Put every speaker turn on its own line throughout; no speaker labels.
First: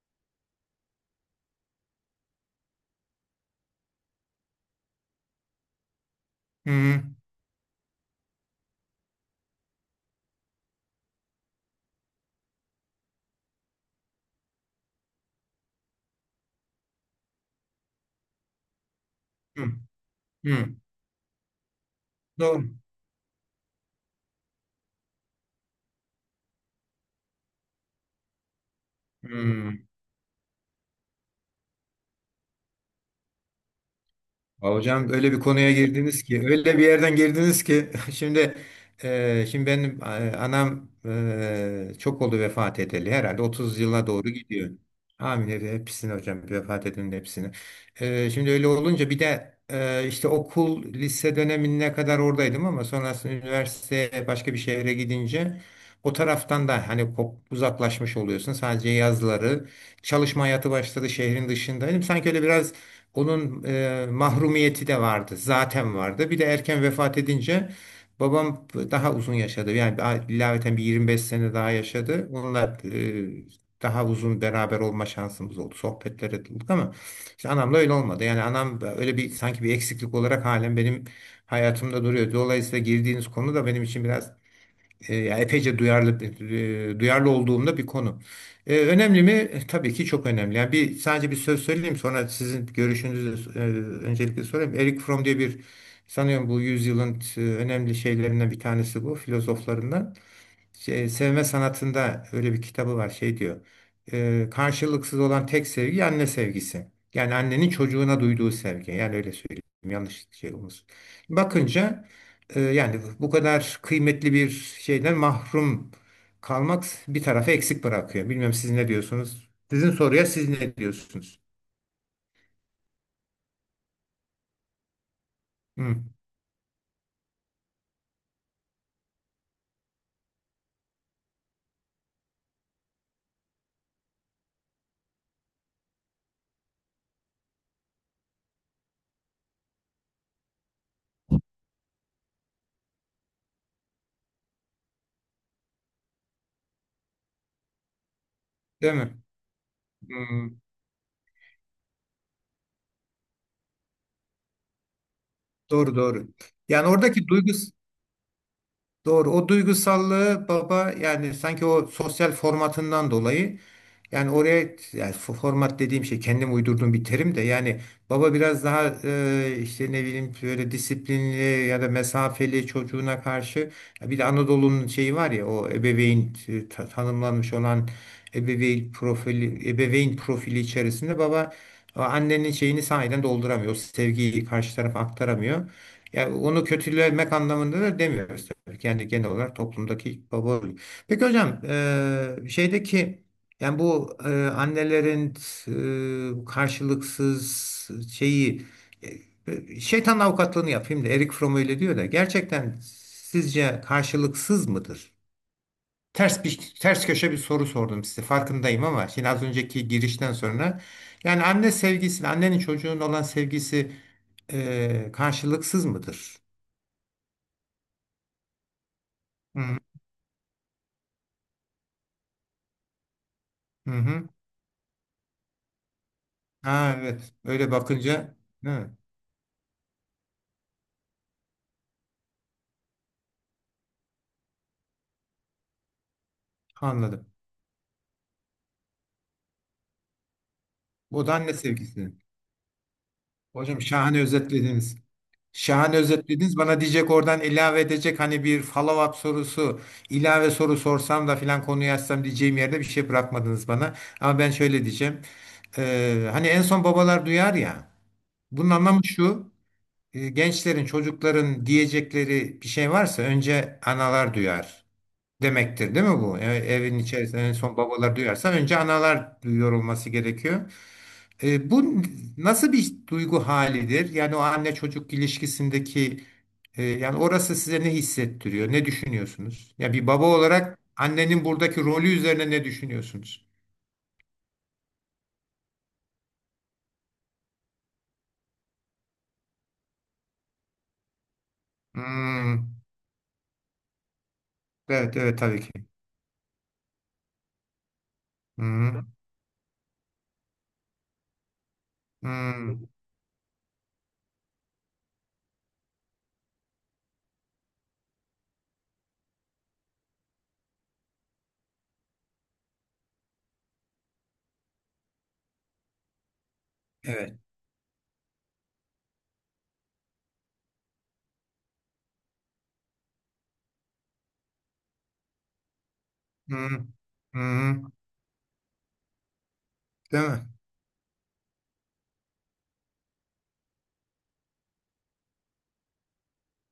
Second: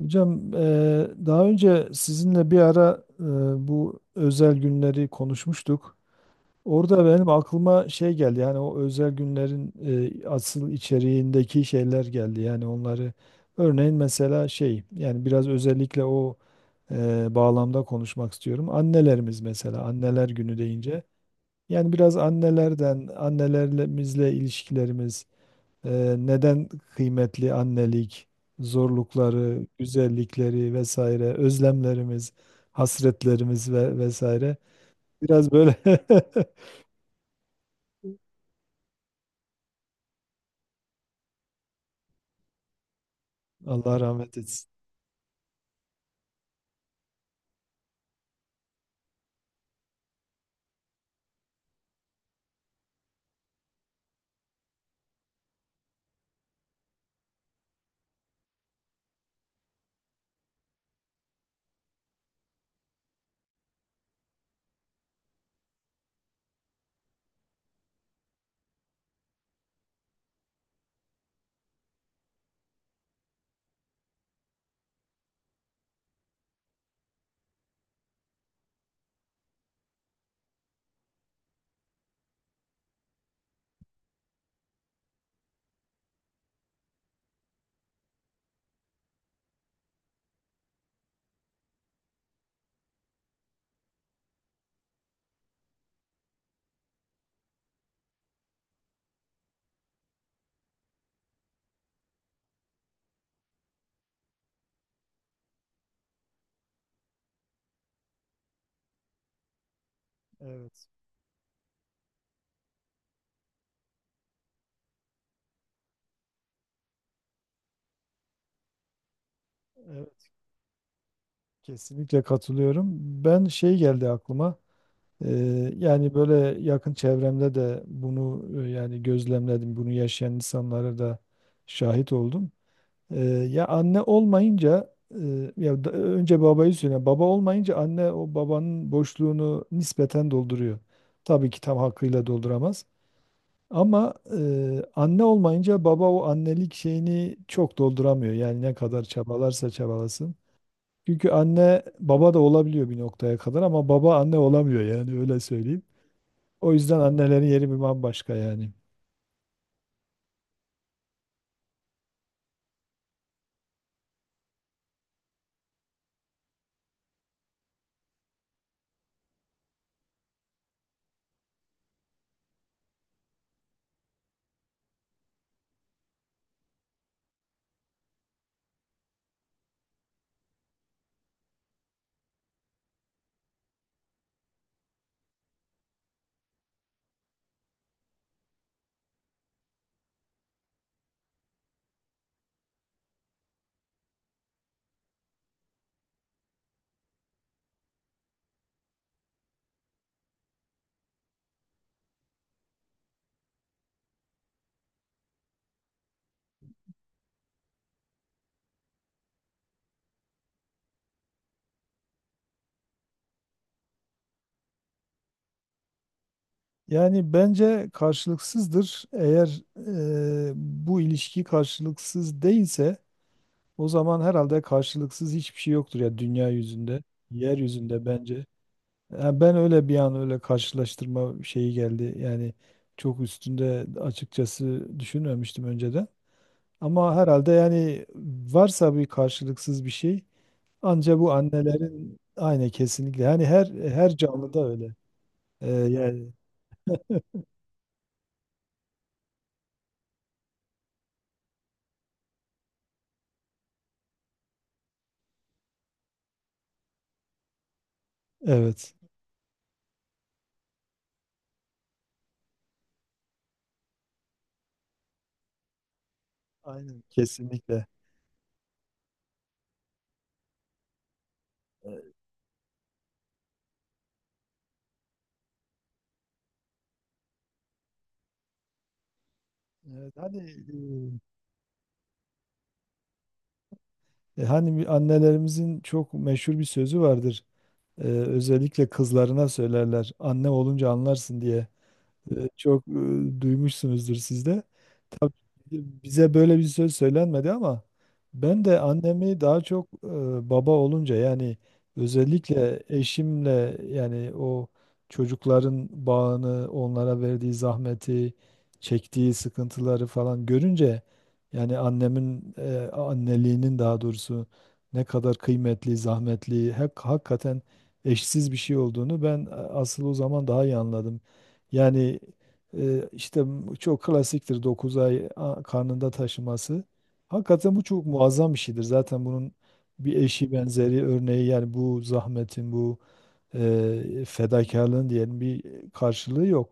Hocam, daha önce sizinle bir ara bu özel günleri konuşmuştuk.
Hı
Orada benim aklıma şey geldi, yani o özel günlerin asıl içeriğindeki şeyler geldi. Yani onları örneğin mesela şey, yani biraz özellikle o bağlamda konuşmak istiyorum. Annelerimiz
hı.
mesela anneler günü
Hı.
deyince yani biraz
Doğru.
annelerden annelerimizle ilişkilerimiz. Neden kıymetli annelik, zorlukları,
Hı.
güzellikleri vesaire, özlemlerimiz, hasretlerimiz ve vesaire.
Ya hocam, öyle bir
Biraz
konuya
böyle.
girdiniz ki, öyle bir yerden girdiniz ki şimdi benim anam, çok oldu vefat edeli, herhalde 30
Allah
yıla doğru
rahmet etsin.
gidiyor. Amin, hepsini hocam, vefat edenin hepsini. Şimdi öyle olunca bir de işte okul, lise dönemine kadar oradaydım ama sonrasında üniversiteye başka bir şehre gidince o taraftan da hani uzaklaşmış oluyorsun. Sadece yazları çalışma hayatı başladı, şehrin dışındaydım. Sanki öyle biraz onun mahrumiyeti de vardı, zaten vardı. Bir de erken vefat edince babam daha uzun yaşadı. Yani ilaveten bir 25 sene daha yaşadı. Onunla daha uzun beraber olma şansımız oldu. Sohbetlere ettik ama işte anamla öyle olmadı. Yani anam öyle bir sanki bir eksiklik olarak halen benim hayatımda duruyor. Dolayısıyla girdiğiniz konu da benim için biraz yani epeyce duyarlı olduğumda bir konu. Önemli mi? Tabii ki çok önemli. Yani bir, sadece bir söz söyleyeyim sonra sizin görüşünüzü öncelikle sorayım. Eric Fromm diye bir, sanıyorum bu yüzyılın önemli şeylerinden bir tanesi, bu filozoflarından. Şey, sevme sanatında öyle bir kitabı var, şey diyor. Karşılıksız olan tek sevgi anne sevgisi. Yani annenin çocuğuna duyduğu sevgi. Yani öyle söyleyeyim. Yanlış şey olmasın.
Evet,
Bakınca yani bu kadar kıymetli bir şeyden mahrum kalmak bir tarafı eksik bırakıyor. Bilmem siz ne diyorsunuz? Sizin soruya
evet,
siz ne diyorsunuz?
kesinlikle katılıyorum. Ben şey geldi aklıma.
Hı,
Yani böyle yakın çevremde de bunu, yani gözlemledim. Bunu yaşayan insanlara da şahit oldum. Ya anne olmayınca, önce babayı söyle. Baba olmayınca anne o babanın boşluğunu nispeten dolduruyor. Tabii ki tam hakkıyla dolduramaz. Ama anne olmayınca baba o annelik şeyini çok dolduramıyor. Yani ne
değil
kadar
mi?
çabalarsa
Hı,
çabalasın. Çünkü anne baba da olabiliyor bir noktaya kadar, ama baba anne olamıyor, yani öyle söyleyeyim.
doğru doğru.
O
Yani
yüzden
oradaki
annelerin
duygus
yeri bir bambaşka yani.
Doğru. O duygusallığı baba, yani sanki o sosyal formatından dolayı, yani oraya, yani format dediğim şey kendim uydurduğum bir terim de, yani baba biraz daha işte ne bileyim böyle disiplinli ya da mesafeli, çocuğuna karşı. Ya bir de Anadolu'nun şeyi var ya, o ebeveyn tanımlanmış olan ebeveyn profili içerisinde baba o annenin şeyini sahiden dolduramıyor. O sevgiyi karşı tarafa aktaramıyor. Yani onu kötülemek anlamında da demiyoruz tabii. Kendi, genel olarak toplumdaki baba rolü. Peki hocam, şeydeki, yani bu annelerin karşılıksız şeyi, şeytan avukatlığını yapayım da, Erik Fromm öyle diyor da gerçekten sizce karşılıksız mıdır? Ters köşe bir soru sordum size, farkındayım, ama şimdi az önceki girişten sonra yani anne sevgisi, annenin çocuğun olan sevgisi karşılıksız mıdır?
Yani bence karşılıksızdır.
Hı
Eğer
hı.
bu ilişki karşılıksız değilse, o
Hı
zaman
hı.
herhalde karşılıksız hiçbir şey yoktur ya dünya
Ha,
yüzünde,
evet. Öyle
yeryüzünde
bakınca,
bence.
evet,
Yani ben öyle bir an öyle karşılaştırma şeyi geldi. Yani çok üstünde açıkçası düşünmemiştim önceden. Ama
anladım.
herhalde yani, varsa bir karşılıksız bir şey, anca
O
bu
da anne sevgisi.
annelerin, aynı kesinlikle. Yani her
Hocam,
her
şahane
canlıda öyle.
özetlediniz. Şahane
Yani
özetlediniz. Bana diyecek, oradan ilave edecek, hani bir follow-up sorusu, ilave soru sorsam da filan konuyu açsam diyeceğim yerde bir şey bırakmadınız bana. Ama ben şöyle diyeceğim. Hani en son babalar duyar ya. Bunun
evet.
anlamı şu. Gençlerin, çocukların diyecekleri bir şey varsa önce analar duyar, demektir değil mi bu? Evin
Aynen,
içerisinde en son
kesinlikle.
babalar duyarsa önce analar duyuyor olması gerekiyor. Bu nasıl bir duygu halidir? Yani o anne çocuk ilişkisindeki, yani orası size ne hissettiriyor? Ne düşünüyorsunuz? Ya, bir
Evet,
baba
hani
olarak annenin buradaki rolü üzerine ne düşünüyorsunuz?
hani bir annelerimizin çok meşhur bir sözü vardır. Özellikle kızlarına söylerler. Anne olunca anlarsın diye.
Hmm.
Çok, duymuşsunuzdur siz de.
Evet, evet, tabii ki.
Bize böyle bir söz söylenmedi ama ben de
Hmm.
annemi daha çok, baba olunca, yani özellikle
Hmm.
eşimle, yani o çocukların bağını, onlara verdiği zahmeti, çektiği sıkıntıları falan görünce, yani annemin anneliğinin, daha doğrusu ne kadar kıymetli, zahmetli, hak,
Evet.
hakikaten eşsiz bir şey olduğunu ben, asıl o zaman daha iyi anladım. Yani, işte çok klasiktir 9 ay karnında
Hmm.
taşıması. Hakikaten bu
Hmm.
çok muazzam bir şeydir. Zaten bunun bir
Değil mi?
eşi, benzeri, örneği, yani bu zahmetin, bu fedakarlığın diyelim, bir karşılığı yok.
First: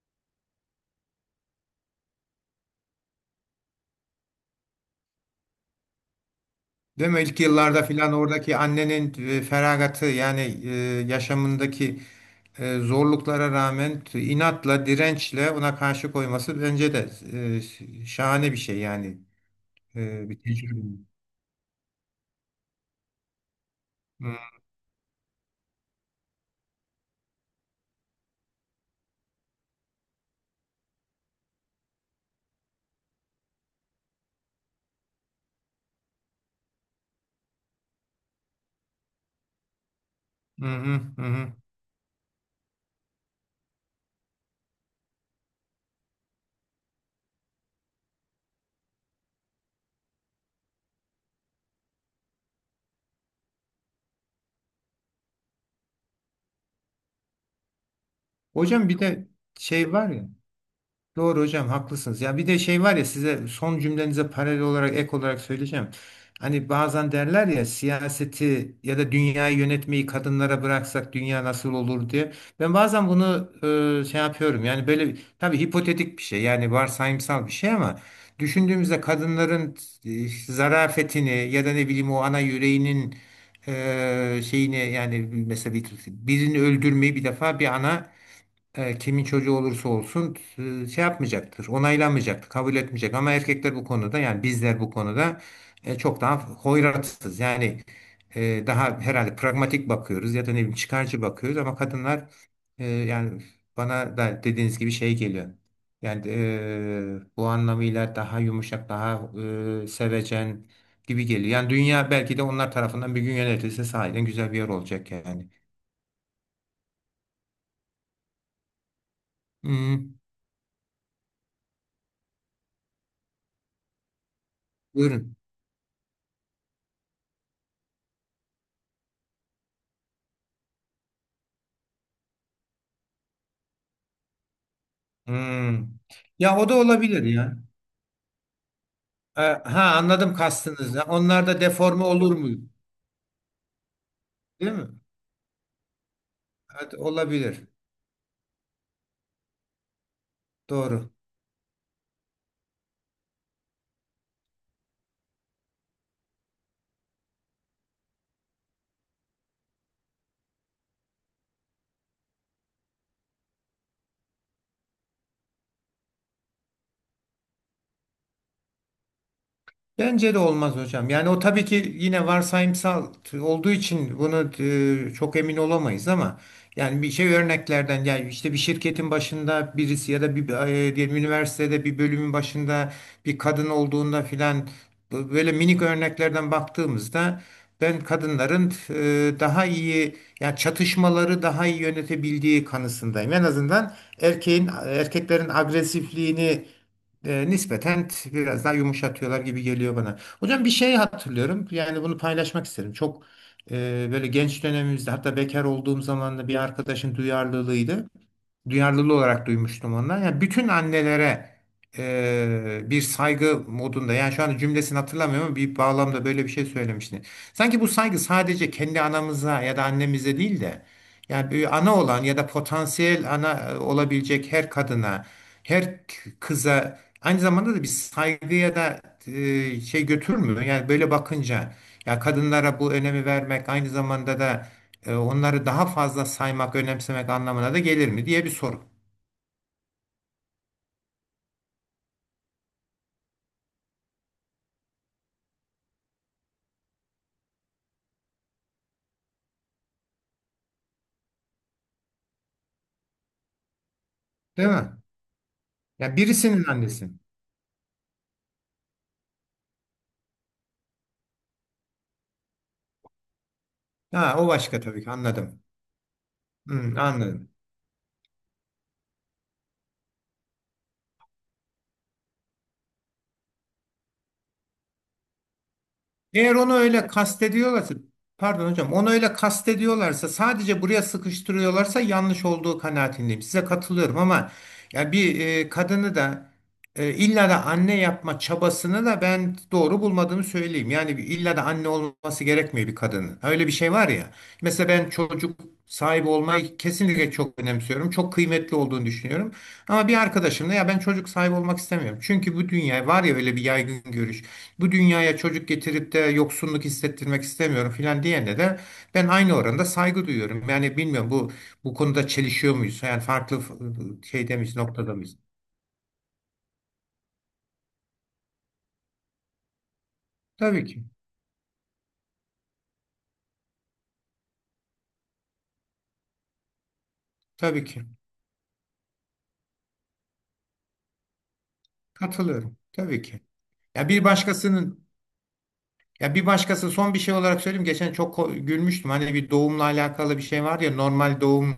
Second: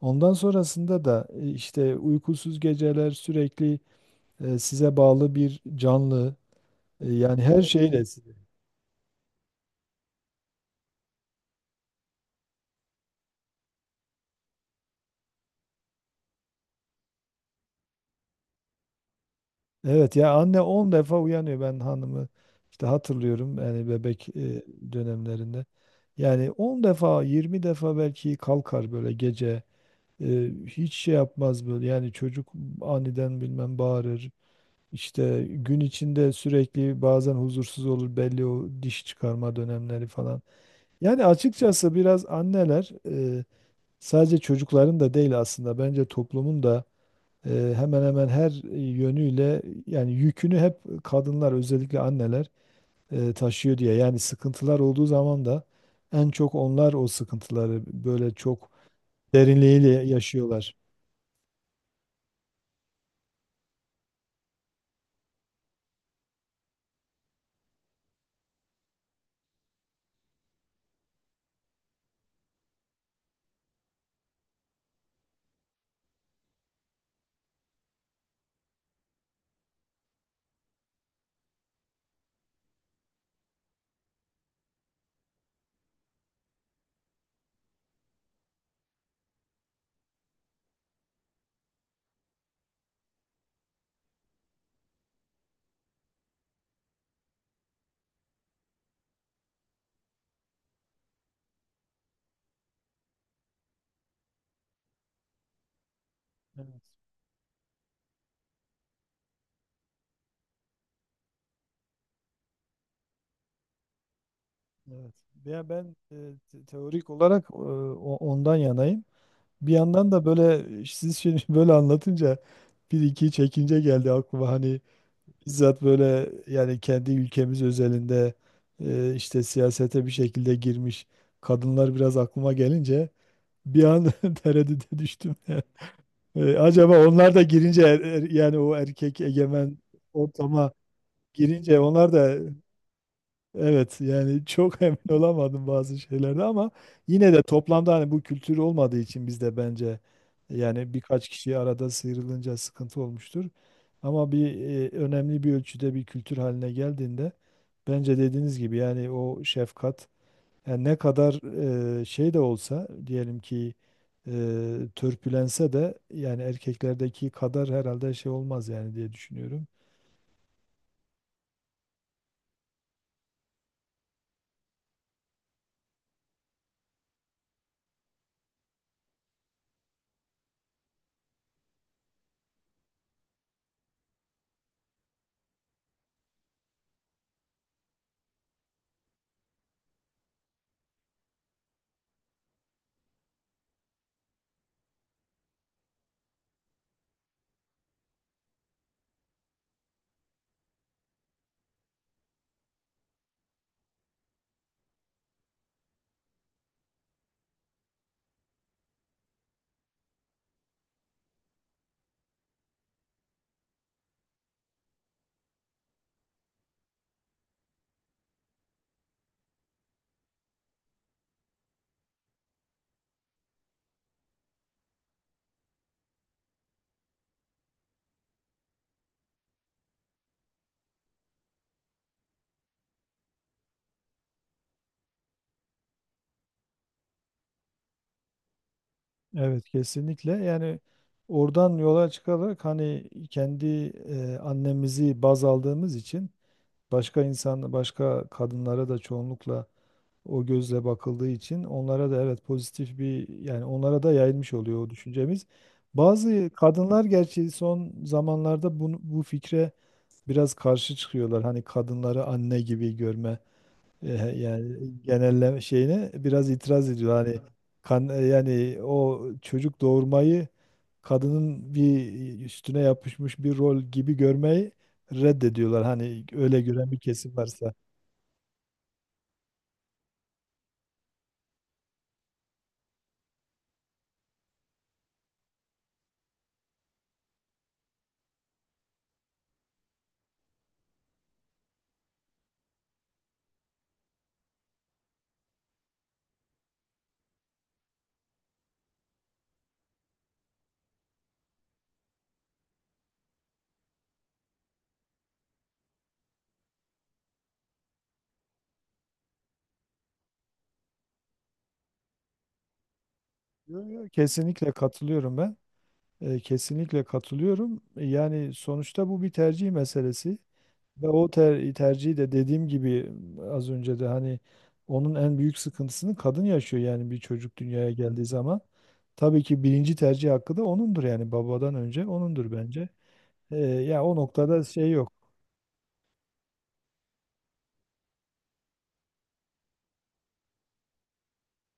Ondan sonrasında da işte uykusuz geceler, sürekli size bağlı bir canlı,
Değil mi? İlk
yani her
yıllarda
şeyle.
filan oradaki annenin feragatı, yani yaşamındaki zorluklara rağmen, inatla, dirençle, ona karşı koyması bence de şahane bir şey yani.
Evet,
E,
ya
bir
anne
tecrübe.
10 defa uyanıyor, ben hanımı işte hatırlıyorum yani
Hı
bebek dönemlerinde. Yani 10 defa, 20 defa belki kalkar böyle gece. Hiç şey yapmaz böyle, yani çocuk aniden bilmem bağırır. İşte gün içinde sürekli bazen huzursuz olur, belli o diş çıkarma dönemleri falan.
hı hı.
Yani
Hı.
açıkçası biraz anneler, e, sadece çocukların da değil, aslında bence toplumun da hemen hemen her yönüyle yani yükünü, hep kadınlar, özellikle anneler taşıyor diye. Yani sıkıntılar olduğu zaman da en çok onlar o sıkıntıları böyle çok
Hocam, bir de
derinliğiyle
şey var ya.
yaşıyorlar.
Doğru hocam, haklısınız. Ya bir de şey var ya, size son cümlenize paralel olarak, ek olarak söyleyeceğim. Hani bazen derler ya, siyaseti ya da dünyayı yönetmeyi kadınlara bıraksak dünya nasıl olur diye. Ben bazen bunu şey yapıyorum. Yani böyle tabii hipotetik bir şey, yani varsayımsal bir şey, ama düşündüğümüzde kadınların zarafetini ya da ne bileyim o ana yüreğinin şeyini, yani mesela birini öldürmeyi bir defa bir ana, kimin çocuğu olursa olsun, şey yapmayacaktır, onaylanmayacaktır, kabul etmeyecek. Ama erkekler bu konuda, yani bizler bu konuda çok daha hoyratsız. Yani daha herhalde pragmatik bakıyoruz ya da ne bileyim çıkarcı bakıyoruz, ama kadınlar, yani bana da dediğiniz gibi şey geliyor. Yani
Evet,
bu anlamıyla daha yumuşak, daha sevecen gibi geliyor. Yani dünya belki de onlar tarafından bir gün yönetilse sahiden güzel bir yer olacak
evet.
yani.
Ya ben, teorik olarak, ondan yanayım. Bir yandan
Hmm,
da böyle, siz şimdi böyle anlatınca bir iki çekince geldi aklıma hani.
buyurun.
Bizzat böyle yani kendi ülkemiz özelinde, işte siyasete bir şekilde girmiş kadınlar biraz aklıma gelince, bir an tereddüte düştüm.
Hmm. Ya o da
Acaba
olabilir
onlar da
ya.
girince, yani o erkek
E,
egemen
ha anladım
ortama
kastınızı. Onlar da
girince
deforme
onlar
olur
da...
mu?
Evet, yani
Değil
çok
mi?
emin olamadım bazı şeylerde, ama
Evet,
yine de
olabilir.
toplamda hani bu kültür olmadığı için bizde, bence yani
Doğru.
birkaç kişi arada sıyrılınca sıkıntı olmuştur. Ama bir, önemli bir ölçüde bir kültür haline geldiğinde bence dediğiniz gibi yani o şefkat, yani ne kadar şey de olsa, diyelim ki e, törpülense de, yani erkeklerdeki kadar herhalde şey olmaz yani, diye düşünüyorum.
Bence de olmaz hocam. Yani o tabii ki, yine varsayımsal olduğu için bunu çok emin olamayız ama yani bir şey, örneklerden, yani işte bir şirketin başında birisi ya da bir, diyelim üniversitede bir bölümün başında bir kadın olduğunda filan, böyle minik örneklerden baktığımızda, ben kadınların daha iyi, yani çatışmaları daha iyi yönetebildiği kanısındayım. En azından erkeğin, erkeklerin agresifliğini nispeten biraz daha yumuşatıyorlar gibi geliyor bana. Hocam, bir şey hatırlıyorum. Yani bunu paylaşmak isterim. Çok böyle genç dönemimizde, hatta bekar olduğum zaman da, bir arkadaşın duyarlılığı olarak duymuştum ondan. Yani bütün annelere bir saygı modunda, yani şu anda cümlesini hatırlamıyorum ama bir bağlamda böyle bir şey söylemişti. Sanki bu saygı sadece kendi anamıza ya da annemize değil de, yani bir ana olan ya da potansiyel ana olabilecek her kadına, her kıza aynı zamanda da bir saygı ya da şey götürmüyor. Yani böyle bakınca, ya kadınlara bu önemi vermek aynı zamanda da onları daha fazla saymak, önemsemek anlamına da gelir mi diye bir soru.
Evet kesinlikle, yani oradan yola çıkarak hani kendi annemizi baz aldığımız için başka insan, başka kadınlara da çoğunlukla o gözle bakıldığı için, onlara da evet pozitif bir, yani onlara da yayılmış
Değil
oluyor o
mi?
düşüncemiz.
Ya
Bazı
birisinin
kadınlar
annesi.
gerçi son zamanlarda bu fikre biraz karşı çıkıyorlar. Hani kadınları anne gibi görme. E,
Ha, o
Yani
başka, tabii ki
genelleme
anladım.
şeyine biraz itiraz
Hı,
ediyor. Hani
anladım.
yani o çocuk doğurmayı kadının bir üstüne yapışmış bir rol gibi görmeyi reddediyorlar. Hani
Eğer
öyle
onu
gören bir
öyle
kesim varsa.
kastediyorlarsa, pardon hocam, onu öyle kastediyorlarsa, sadece buraya sıkıştırıyorlarsa yanlış olduğu kanaatindeyim. Size katılıyorum ama, ya bir kadını da illa da anne yapma çabasını da ben doğru bulmadığımı söyleyeyim. Yani bir, illa da anne olması gerekmiyor bir kadının. Öyle bir şey var ya. Mesela ben çocuk sahibi olmayı kesinlikle çok önemsiyorum. Çok kıymetli olduğunu düşünüyorum. Ama bir arkadaşımla, ya ben çocuk sahibi olmak istemiyorum, çünkü bu dünya var ya, öyle bir yaygın görüş, bu dünyaya çocuk getirip de yoksunluk hissettirmek istemiyorum filan diyene de ben aynı oranda saygı duyuyorum. Yani bilmiyorum, bu konuda çelişiyor muyuz? Yani farklı
Yo, yo,
şeyde
kesinlikle
miyiz, noktada mıyız?
katılıyorum ben. Kesinlikle katılıyorum. Yani sonuçta bu bir tercih meselesi.
Tabii ki.
Ve o tercihi de, dediğim gibi az önce de hani, onun en büyük sıkıntısını kadın yaşıyor, yani bir çocuk
Tabii
dünyaya
ki.
geldiği zaman. Tabii ki birinci tercih hakkı da onundur, yani babadan önce onundur
Katılıyorum.
bence.
Tabii ki.
Ya
Ya
o
bir
noktada şey
başkasının,
yok.
ya bir başkası, son bir şey olarak söyleyeyim. Geçen çok gülmüştüm. Hani bir doğumla alakalı bir şey var ya, normal doğum.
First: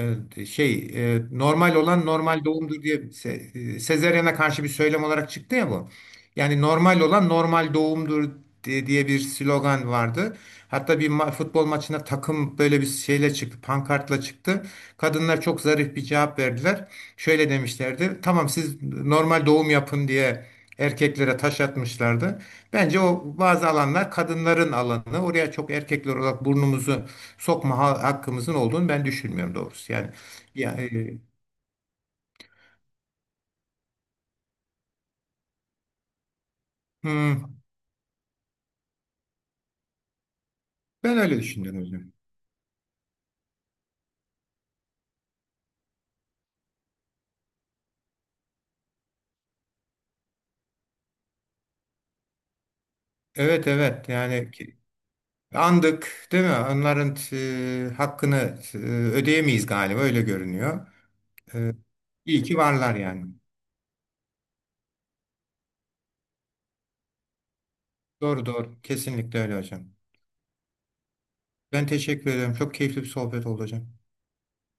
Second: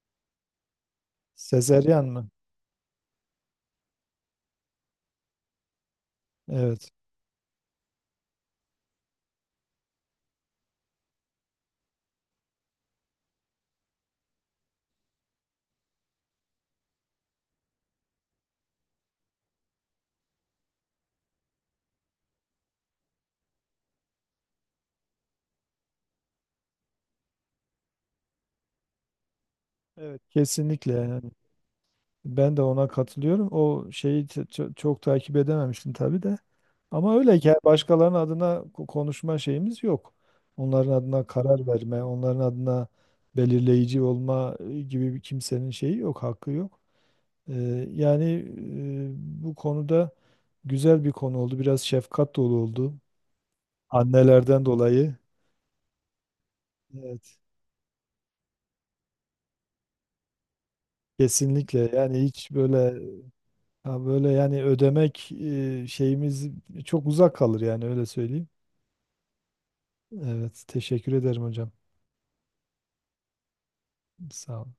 Evet, şey normal
Sezeryan
olan
mı?
normal doğumdur diye, sezaryene karşı bir söylem olarak çıktı ya bu. Yani
Evet.
normal olan normal doğumdur diye bir slogan vardı. Hatta bir futbol maçına takım böyle bir şeyle çıktı, pankartla çıktı. Kadınlar çok zarif bir cevap verdiler. Şöyle demişlerdi. Tamam, siz normal doğum yapın diye erkeklere taş atmışlardı. Bence o, bazı alanlar kadınların alanı. Oraya çok, erkekler olarak, burnumuzu sokma hakkımızın olduğunu ben düşünmüyorum doğrusu. Yani,
Evet, kesinlikle.
yani
Yani. Ben de ona katılıyorum. O şeyi çok takip edememiştim tabii de. Ama öyle ki,
hmm,
başkalarının adına konuşma şeyimiz yok. Onların
ben
adına
öyle
karar
düşünüyorum hocam.
verme, onların adına belirleyici olma gibi bir kimsenin şeyi yok, hakkı yok. Ee, Yani, bu konuda güzel bir konu oldu. Biraz şefkat dolu oldu.
Evet, evet, yani
Annelerden dolayı.
andık değil mi? Onların
Evet.
hakkını ödeyemeyiz galiba, öyle görünüyor. E,
Kesinlikle yani,
iyi
hiç
ki
böyle,
varlar yani.
ha böyle yani ödemek, şeyimiz çok uzak kalır, yani öyle
Doğru
söyleyeyim.
doğru kesinlikle öyle hocam.
Evet, teşekkür ederim hocam.
Ben teşekkür ederim. Çok keyifli bir sohbet oldu hocam.
Sağ olun.